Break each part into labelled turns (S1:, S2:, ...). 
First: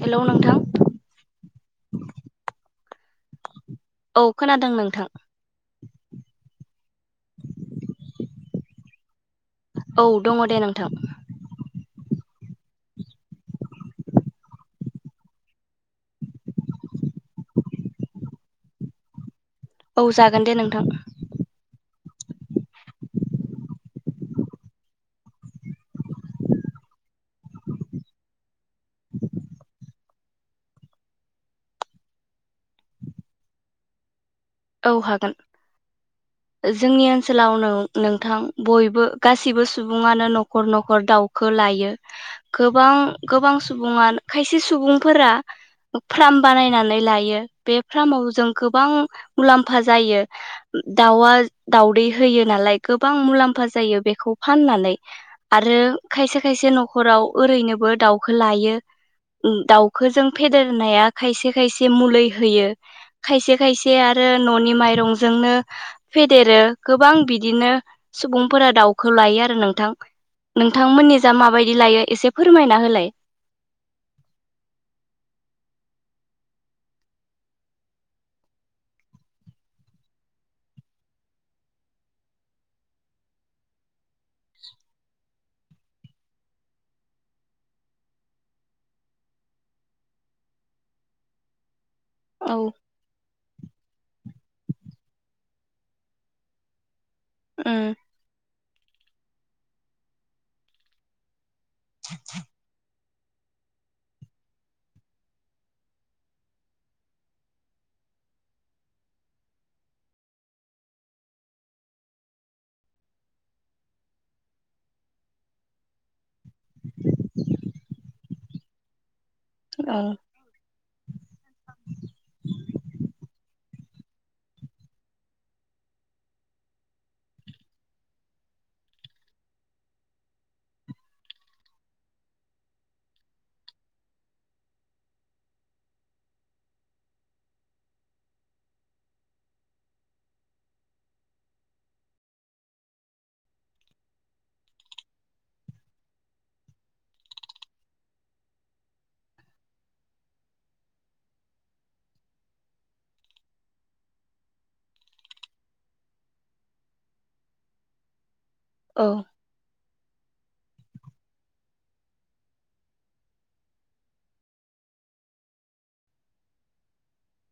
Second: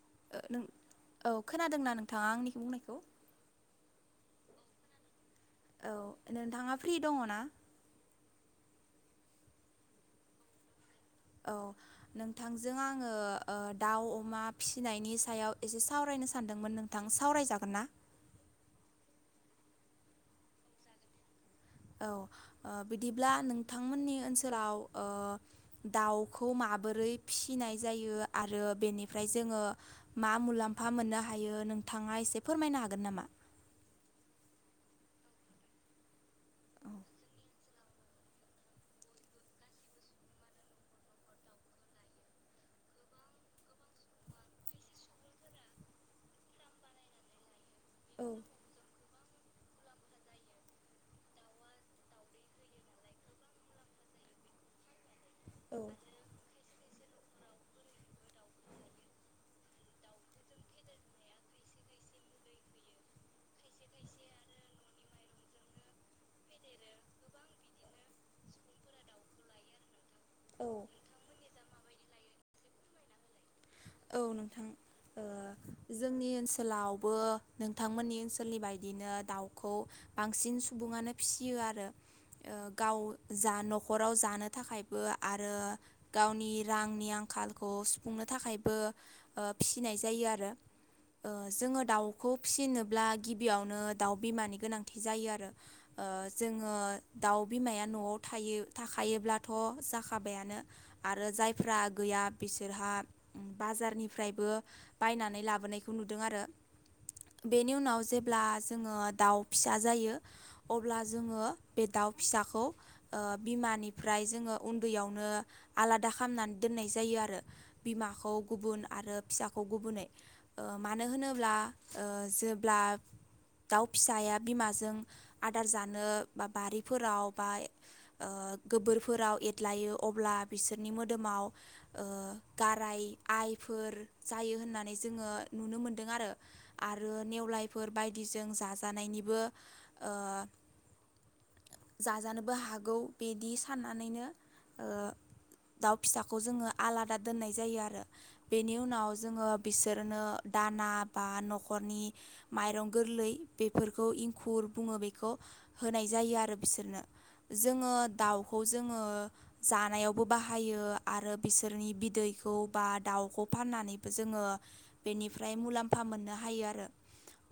S1: Hello
S2: ओ
S1: नोंथां
S2: नों औ खोनादोंना नोंथाङा आंनि बुंनायखौ
S1: औ खोनादों नोंथां
S2: औ नोंथाङा फ्रि दङ ना
S1: औ दङ दे नोंथां
S2: औ नोंथांजों आङो ओ दाउ अमा फिसिनायनि सायाव एसे सावरायनो सानदोंमोन थां सावराय जागोन
S1: औ जागोन दे नोंथां
S2: औ ओ बिदिब्ला नोंथांमोननि ओनसोलाव ओ दाउखौ माबोरै फिसिनाय जायो आरो बेनिफ्राय जोङो मा मुलाम्फा मोननो हायो नोंथाङा एसे फोरमायनो हागोन नामा
S1: औ हागोन
S2: [unintelligible]
S1: ओ जोंनि ओनसोलाव नो नोंथां बयबो गासिबो सुबुङानो न'खर न'खर दाउ खो लायो गोबां गोबां सुबुङा खायसे सुबुंफोरा फार्म बानायनानै लायो बे
S2: औ
S1: फार्माव जों गोबां मुलाम्फा जायो। दाउआ दाउदै होयो नालाय गोबां मुलाम्फा जायो बेखौ फाननानै।
S2: औ
S1: आरो खायसे खायसे न'खराव ओरैनोबो दाउखो लायो। उम दाउखो जों फेदेरनाया खायसे खायसे मुलै होयो। खायसे खायसे आरो न'नि माइरंजोंनो फेदेरो गोबां बिदिनो सुबुंफोरा दाउखो लायो आरो नोंथां।
S2: औ
S1: नोंथांमोननि जा माबायदि लायो एसे फोरमायना होलाय
S2: औ नोंथां ओ जोंनि ओनसोलावबो नोंथांमोननि ओनसोलनि बायदिनो दाउखौ बांसिन सुबुङानो फिसियो आरो ओ गाव जा न'खराव जानो थाखायबो आरो गावनि रांनि आंखालखौ सुफुंनो थाखायबो ओ फिसिनाय जायो आरो ओ जोङो दाउखौ
S1: औ
S2: फिसिनोब्ला गिबियावनो दाउ बिमानि गोनांथि जायो आरो ओ जोङो दाउ
S1: उम
S2: बिमाया न'आव थायो थाखायोब्लाथ' जाखाबायानो। आरो जायफ्रा गैया बिसोरहा बाजारनिफ्रायबो बायनानै लाबोनायखौ नुदों आरो। बेनि उनाव जेब्ला जोङो दाउ फिसा जायो। अब्ला जोङो बे दाउ फिसाखौ ओ बिमानिफ्राय जोङो उन्दैयावनो आलादा खालामनानै दोननाय जायो आरो। बिमाखौ गुबुन आरो फिसाखौ
S1: औ
S2: गुबुनै। ओ मानो होनोब्ला ओ जेब्ला दाउ फिसाया बिमाजों आदार जानो बा बारिफोराव बा ओ गोबोरफोराव एरदलायो अब्ला बिसोरनि मोदोमाव ओ गाराय आइफोर जायो होननानै जोङो नुनो मोनदों आरो। आरो नेवलायफोर बायदिजों जाजानायनिबो ओ जाजानोबो हागौ बिदि साननानैनो ओ दाउ फिसाखौ जोङो आलादा दोननाय जायो आरो। बेनि उनाव जोङो बिसोरनो दाना बा न'खरनि माइरं गोरलै बेफोरखौ इंखुर बुङो बेखौ होनाय जायो आरो बिसोरनो। जोङो दाउखौ जोङो
S1: औ
S2: जानायावबो बाहायो आरो बिसोरनि बिदैखौ बा दाउखौ फाननानैबो जोङो बेनिफ्राय मुलाम्फा मोननो हायो आरो।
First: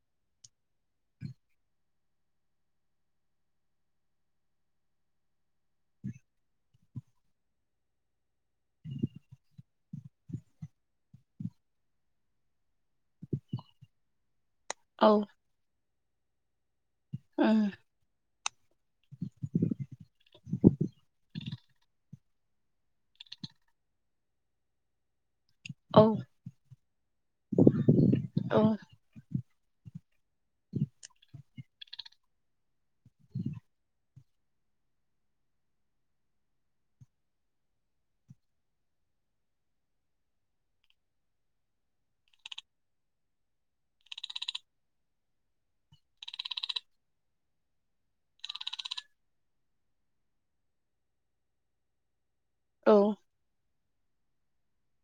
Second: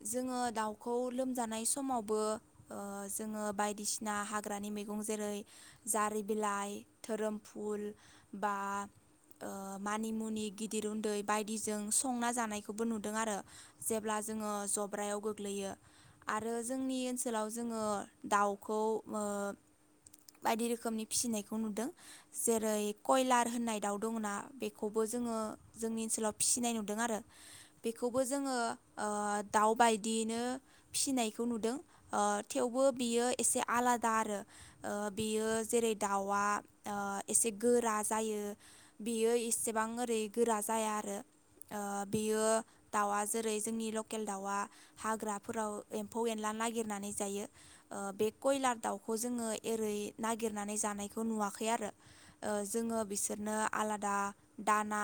S2: जोङो दाउखौ लोमजानाय समावबो ओ जोङो बायदिसिना हाग्रानि मैगं जेरै जारि बिलाइ धोरोम फुल बा ओ मानि मुनि गिदिर उन्दै बायदिजों संना जानायखौबो नुदों आरो। जेब्ला जोङो
S1: औ
S2: जब्रायाव गोग्लैयो आरो जोंनि ओनसोलाव
S1: उम
S2: जोङो दाउखौ ओ बायदि रोखोमनि फिसिनायखौ नुदों जेरै कयलार होननाय दाउ दंङोना बेखौबो जोङो जोंनि
S1: औ
S2: ओनसोलाव फिसिनाय नुदों आरो बेखौबो जोङो
S1: औ
S2: ओ दाउ बायदियैनो फिसिनायखौ नुदों ओ थेवबो बियो एसे आलादा आरो। ओ बेयो जेरै दाउआ ओ एसे गोरा जायो। बेयो एसेबां ओरै गोरा जाया आरो। ओ बेयो दाउआ जेरै जोंनि लकेल दाउआ हाग्राफोराव एम्फौ एनला नागिरनानै जायो। ओ बे कयलार दाउखौ जोङो एरै नागिरनानै जानायखौ नुवाखै आरो। ओ
S1: औ
S2: जोङो बिसो नो आलादा दाना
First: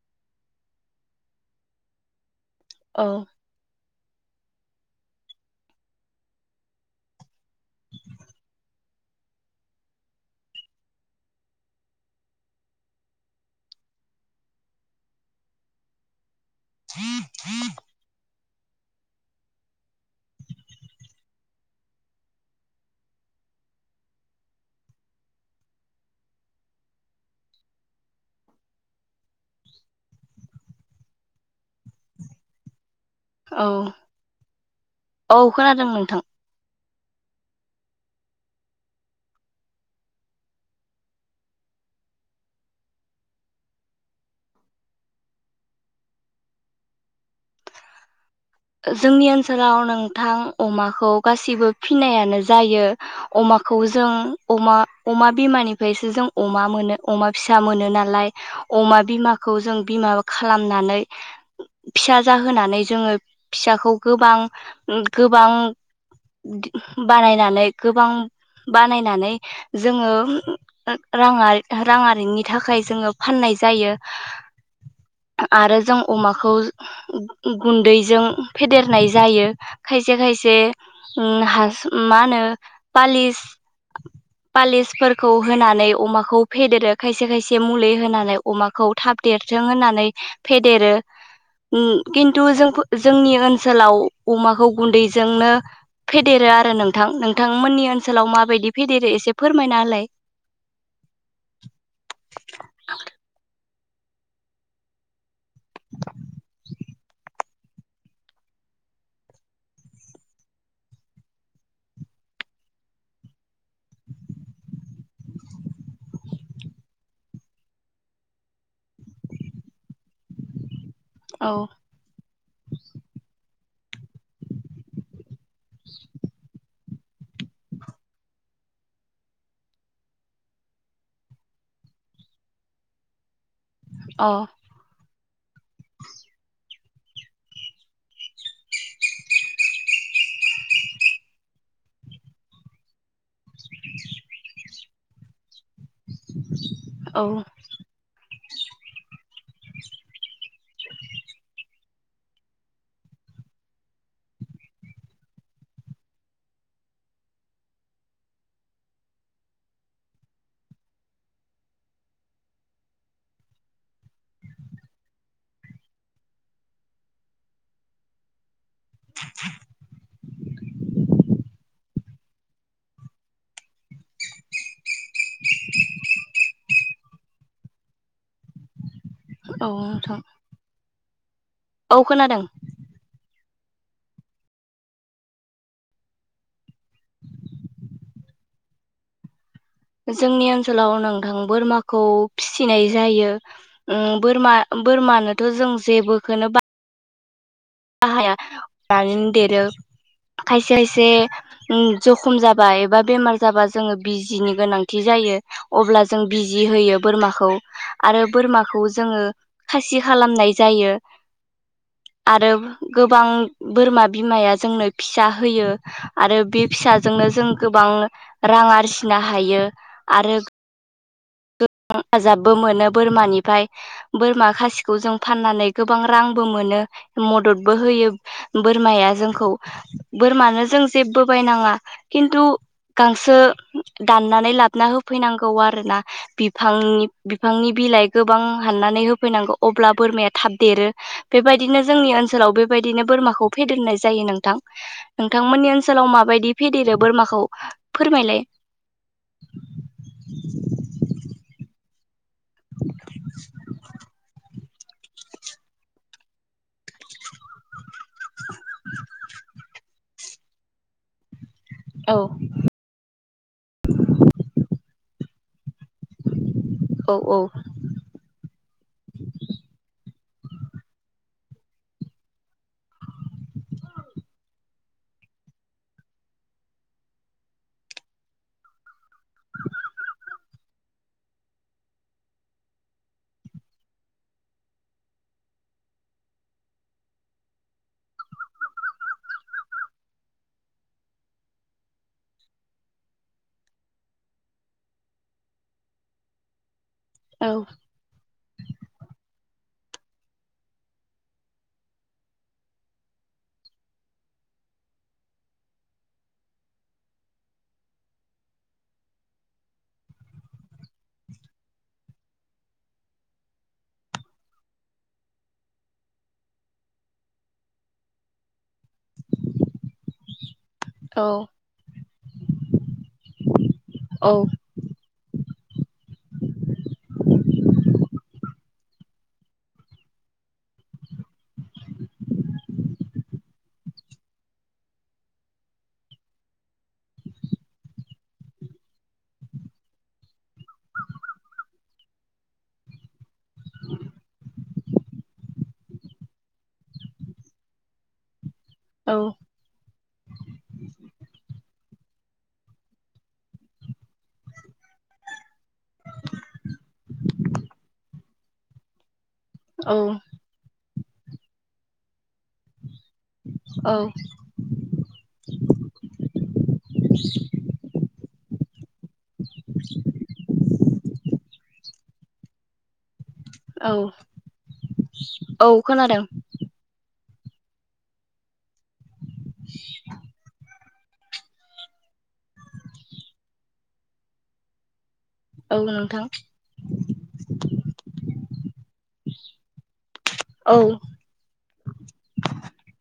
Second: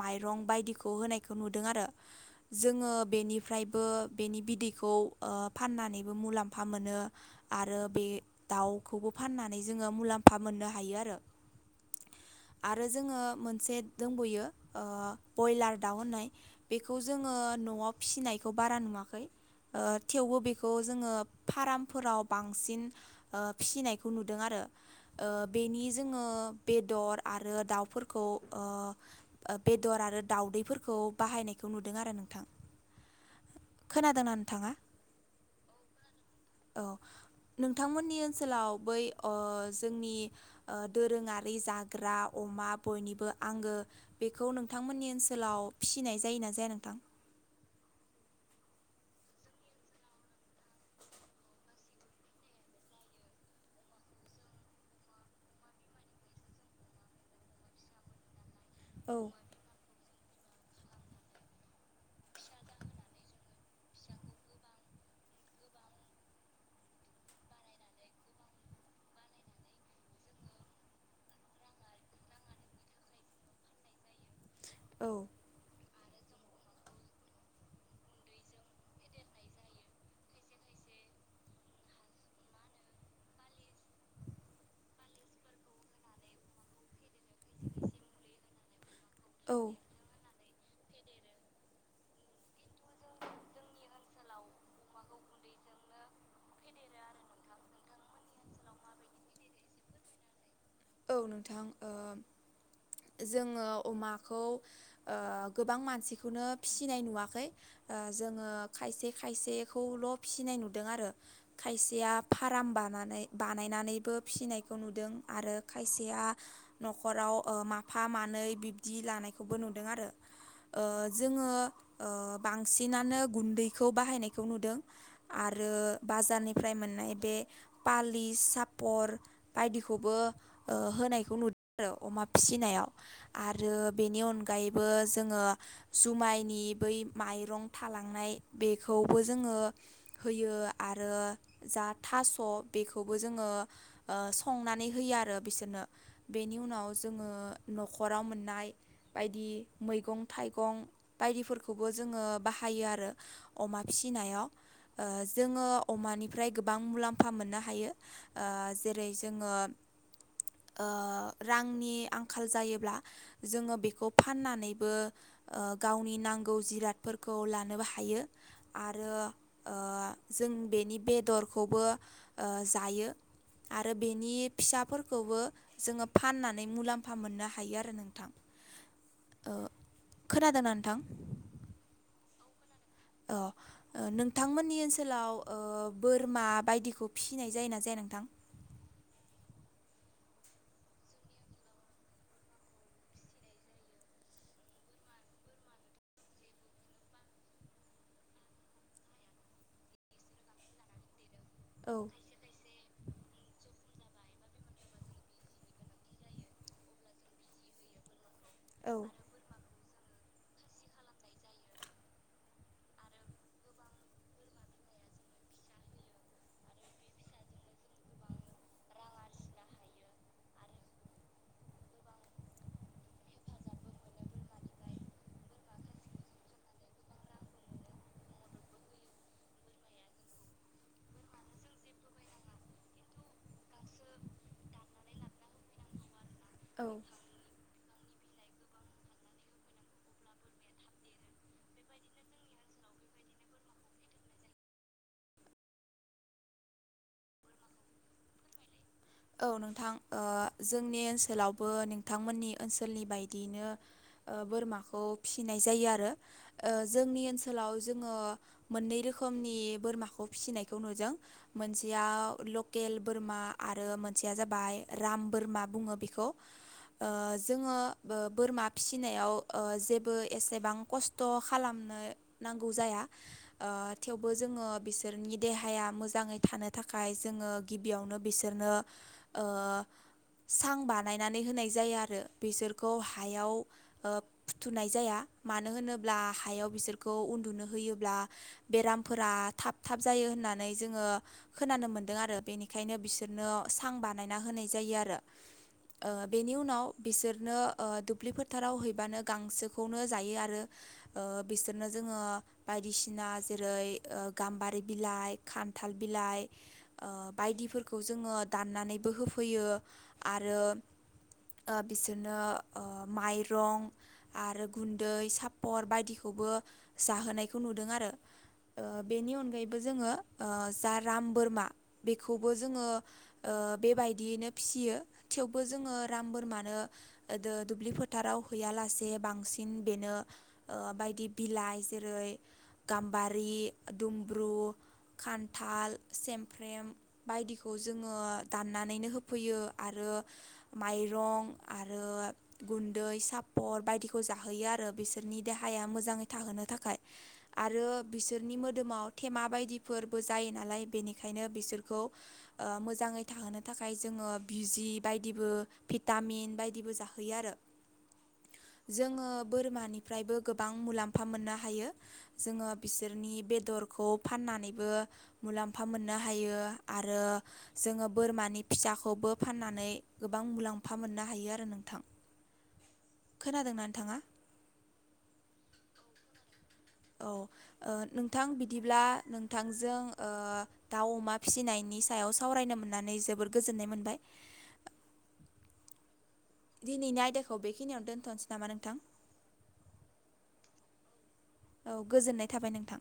S2: माइरं बायदिखौ होनायखौ नुदों। आरो जोङो
S1: औ
S2: बेनिफ्रायबो बेनि बिदैखौ ओ फाननानैबो मुलाम्फा मोनो। आरो बे दाउखौबो फाननानै जोङो मुलाम्फा मोननो हायो आरो। आरो जोङो मोनसे दंबोयो ओ बयलार दाउ होननाय। बेखौ जोङो न'आव फिसिनायखौ बारा नुवाखै। थेवबो बेखौ जोङो फार्मफोराव बांसिन ओ फिसिनायखौ नुदों आरो ओ बेनि जोङो बेदर आरो दाउफोरखौ ओ ओ बेदर आरो दाउदैफोर खौ बाहायनायखौ नुदों आरो नोंथां।
S1: औ
S2: खोनादोंना नोंथाङा?
S1: औ खोनादों नोंथां
S2: औ। नोंथांमोननि ओनसोलाव बै ओ जोंनि ओ दोरोङारि जा ग्रा अमा बयनिबो आंगो बेखौ नोंथांमोननि ओनसोलाव फिसिनाय जायोना जाया नोंथां?
S1: जोंनि ओनसोलाव नोंथां अमाखौ गासैबो फिनायानो जायो। अमाखौ जों अमा अमा बिमानिफायसो जों अमा मोनो अमा फिसा मोनो नालाय। अमा
S2: औ
S1: बिमाखौ जों बिमा खालामनानै फिसा जाहोनानै जोङो फिसाखौ गोबां गोबां बानायनानै गोबां बानायनानै जोङो राङारि राङारिनि थाखाय जोङो फाननाय जायो।
S2: औ।
S1: आरो जों अमाखौ गुन्दैजों फेदेरनाय जायो। खायसे खायसे हास मा होनो पालिस पालिसफोरखौ होनानै अमाखौ फेदेरो खायसे खायसे मुलि होनानै अमाखौ थाब
S2: औ
S1: देरथों होननानै फेदेरो। खिन्थु जोंफो जों जोंनि ओनसोलाव अमाखौ गुन्दैजोंनो फेदेरो आरो नोंथां। नोंथां मोननि ओन ओनसोलाव माबायदि फेदेरो एसे फोरमायना होलाय।
S2: औ नोंथां। ओ जोङो अमाखौ गोबां मानसिखौनो फिसिनाय नुवाखै। जोङो खायसे खायसेखौल' फिसिनाय नुदों आरो। खायसेया फारेम बानानै बानायनानैबो फिसिनायखौ नुदों आरो खायसेया न'खराव मा माफा मानै बिब्दि लानायखौबो नुदों आरो जोङो
S1: औ
S2: बांसिनानो गुन्दै खौ बाहायनायखौ नुदों आरो बाजारनिफ्राय मोननाय बे पालि, सापर बायदिखौबो होनायखौ नुदों आरो अमा फिसि नायाव आरो बेनि
S1: अ
S2: अनगायैबो जोङो जुमायनि बै माइरं थालांनाय बेखौबो जोङो होयो आरो जा थास' बेखौबो जोङो संनानै होयो आरो बिसोरनो। बेनि उनाव
S1: औ
S2: जोङो न'खराव मोननाय बायदि मैगं थाइगं बायदिफोरखौबो जोङो बाहायो आरो। अमा फिसिनायाव जोङो अमानिफ्राय गोबां मुलाम्फा मोननो हायो। जेरै जोङो रांनि आं खाल जायोब्ला जोङो बेखौ फाननानैबो गावनि नांगौ जिरादफोरखौ लानोबो हायो आरो जों बेनि बेदरखौबो जायो। आरो बेनि फिसाफोरखौबो जोङो फाननानै मुलाम्फ फा मोननो हायो आरो नोंथां। ओ
S1: औ नोंथां
S2: खोनादोंना नोंथां
S1: औ खोनादों।
S2: अ ओ नोंथांमोननि ओनसोलाव ओ बोरमा बायदिखौ फिसिनाय जायोना जाया नोंथां?
S1: जोंनि ओनसोलाव नोंथां बोरमाखौ फिसिनाय जायो। उम बोरमा बोरमानोथ' जों जेबोखौनो बा बाहायानानै देरो खायसे खायसे
S2: औ
S1: जखम जा बाय बा एबा बेमार जाबा जोङो बिजिनि गोनांथि जायो अब्ला जों बिजि होयो बोरमाखौ। आरो बोरमाखौ
S2: औ
S1: जोङो खासि खालामनाय जायो आरो गोबां बोरमा बिमाया जोंनो फिसा होयो। आरो बे फिसाजोंनो जों गोबां रां आरजिनो हायो आरो गोबां हेफाजाबबो मोनो बोरमानिफ्राय। बोरमा खासिखौ जों फाननानै गोबां रांबो मोनो मददबो होयो। बोरमाया जोंखौ बोरमानो जों जेबो बायनाङा खिन्थु गांसो दाननानै लाबना होफैनांगौ आरोना
S2: औ
S1: बिफांनि बिफांनि बिलाइ गोबां हाननानै होफैनांगौ अब्ला बोरमाया थाब देरो। बेबायदिनो जोंनि ओनसोलाव बेबायदिनो बोरमाखौ फेदेरनाय जायो नोंथां। नोंथांमोननि ओनसोलाव माबायदि फेदेरो बोरमाखौ फोरमायलाय?
S2: औ नोंथां ओ जोंनि ओनसोलावबो नोंथांमोननि ओनसोलनि बायदियैनो ओ बोरमाखौ फिसिनाय जायो आरो ओ जोंनि ओनसोलाव जोंङो मोननै रोखोमनि बोरमाखौ फिसिनायखौ नुजों
S1: औ
S2: मोनसेयाव लकेल बोरमा आर रो मोनसेया जाबाय राम बोरमा बुङो बेखौ ओ
S1: औ औ
S2: जोंङो ओ बोरमा फिसिनायाव ओ जेबो एसेबां खस्थ' खालामनो नांगौ जाया। ओ थेवबो जोंङो बिसोरनि देहाया मोजांङै थानो थाखाय जोंङो गिबियावनो बिस सोरनो ओ सां बार बानायनानै होनाय जायो आरो बिसोरखौ हायाव ओ‌ फुथुनाय जाया मानो होनोब्ला हायाव बिसोरखौ उन्दुनो होयोब्ला बेरामफोरा थाब थाब जायो होननानै जोङो खोनानो मोन्दों आरो बेनिखायनो बिस सोरनो सां बानायना होनाय जायो आरो ओ बेनि उनाव
S1: औ
S2: बिसोरनो ओ दुब ब्लि फोथाराव हैबानो गांसोखौनो जायो आरो ओ बिसोरनो जोङो बायदिसिना जेरै ओ गाम्बारि बिलाइ, खान्थाल बिलाइ ओ बायदिफोरखौ जोंङो दाननानैबो होफैयो आरो ओ बिसोरनो ओ माइरं आरो गुन्दै सापर बायदिखौबो जाहोनायखौ नुदों आरो ओ बेनि अनगायैबो जोंङो ओ जार राम बोरमा बेखौबो जोंङो ओ
S1: औ
S2: बेबायदियैनो फि सियो थेवबो जोंङो राम बोरमानो ओ दो दुब्लि फोथाराव हैयालासे बांसिन बेनो ओ बायदि बिलाइ जेरै गाम्बारि ओ दुमब्रु, खान्थाल, सेमफ्रेम बायदिखौ जोंङो दाननानैनो होफैयो आरो माइरं आरो गुन्दै, सापर बायदिखौ जाहोयो आरो बिसोरनि देहाया मोजांङै थाहोनो थाखाय। आरो बिसोरनि मोदोमाव
S1: औ
S2: थेमा बायदिफोरबो जायो नालाय बेनिखायनो बिसोर खौ ओ मोजांङै थाहोनो थाखाय जोंङो बिजि बायदिबो भिटामिन बायदिबो जाहोयो आरो जोंङो
S1: औ
S2: बोरमानिफ्रायबो। गोबां मुलाम्फा मोननो हायो जोंङो बिसोरनि
S1: औ
S2: बेदरखौ। फाननानैबो मुलाम्फा मोननो हायो आरो जोंङो बोरमानि। फिसाखौबो फाननानै गोबां मुलाम्फा मोननो हायो आरो नोंथां। खोनादों ना
S1: औ
S2: नोंथांङा?
S1: औ खोनादों
S2: औ नोंथां बिदिब्ला नोंथांजों दाउ अमा। फिसिनायनि सायाव सावरायनो मोननानै जोबोर गोजोननाय मोनबाय।
S1: औ नोंथां
S2: दिनैनि आयदाखौ बेखिनियावनो दोनथ'नोसै नामा नोंथां?
S1: औ
S2: औ गोजोननाय थाबाय नोंथां।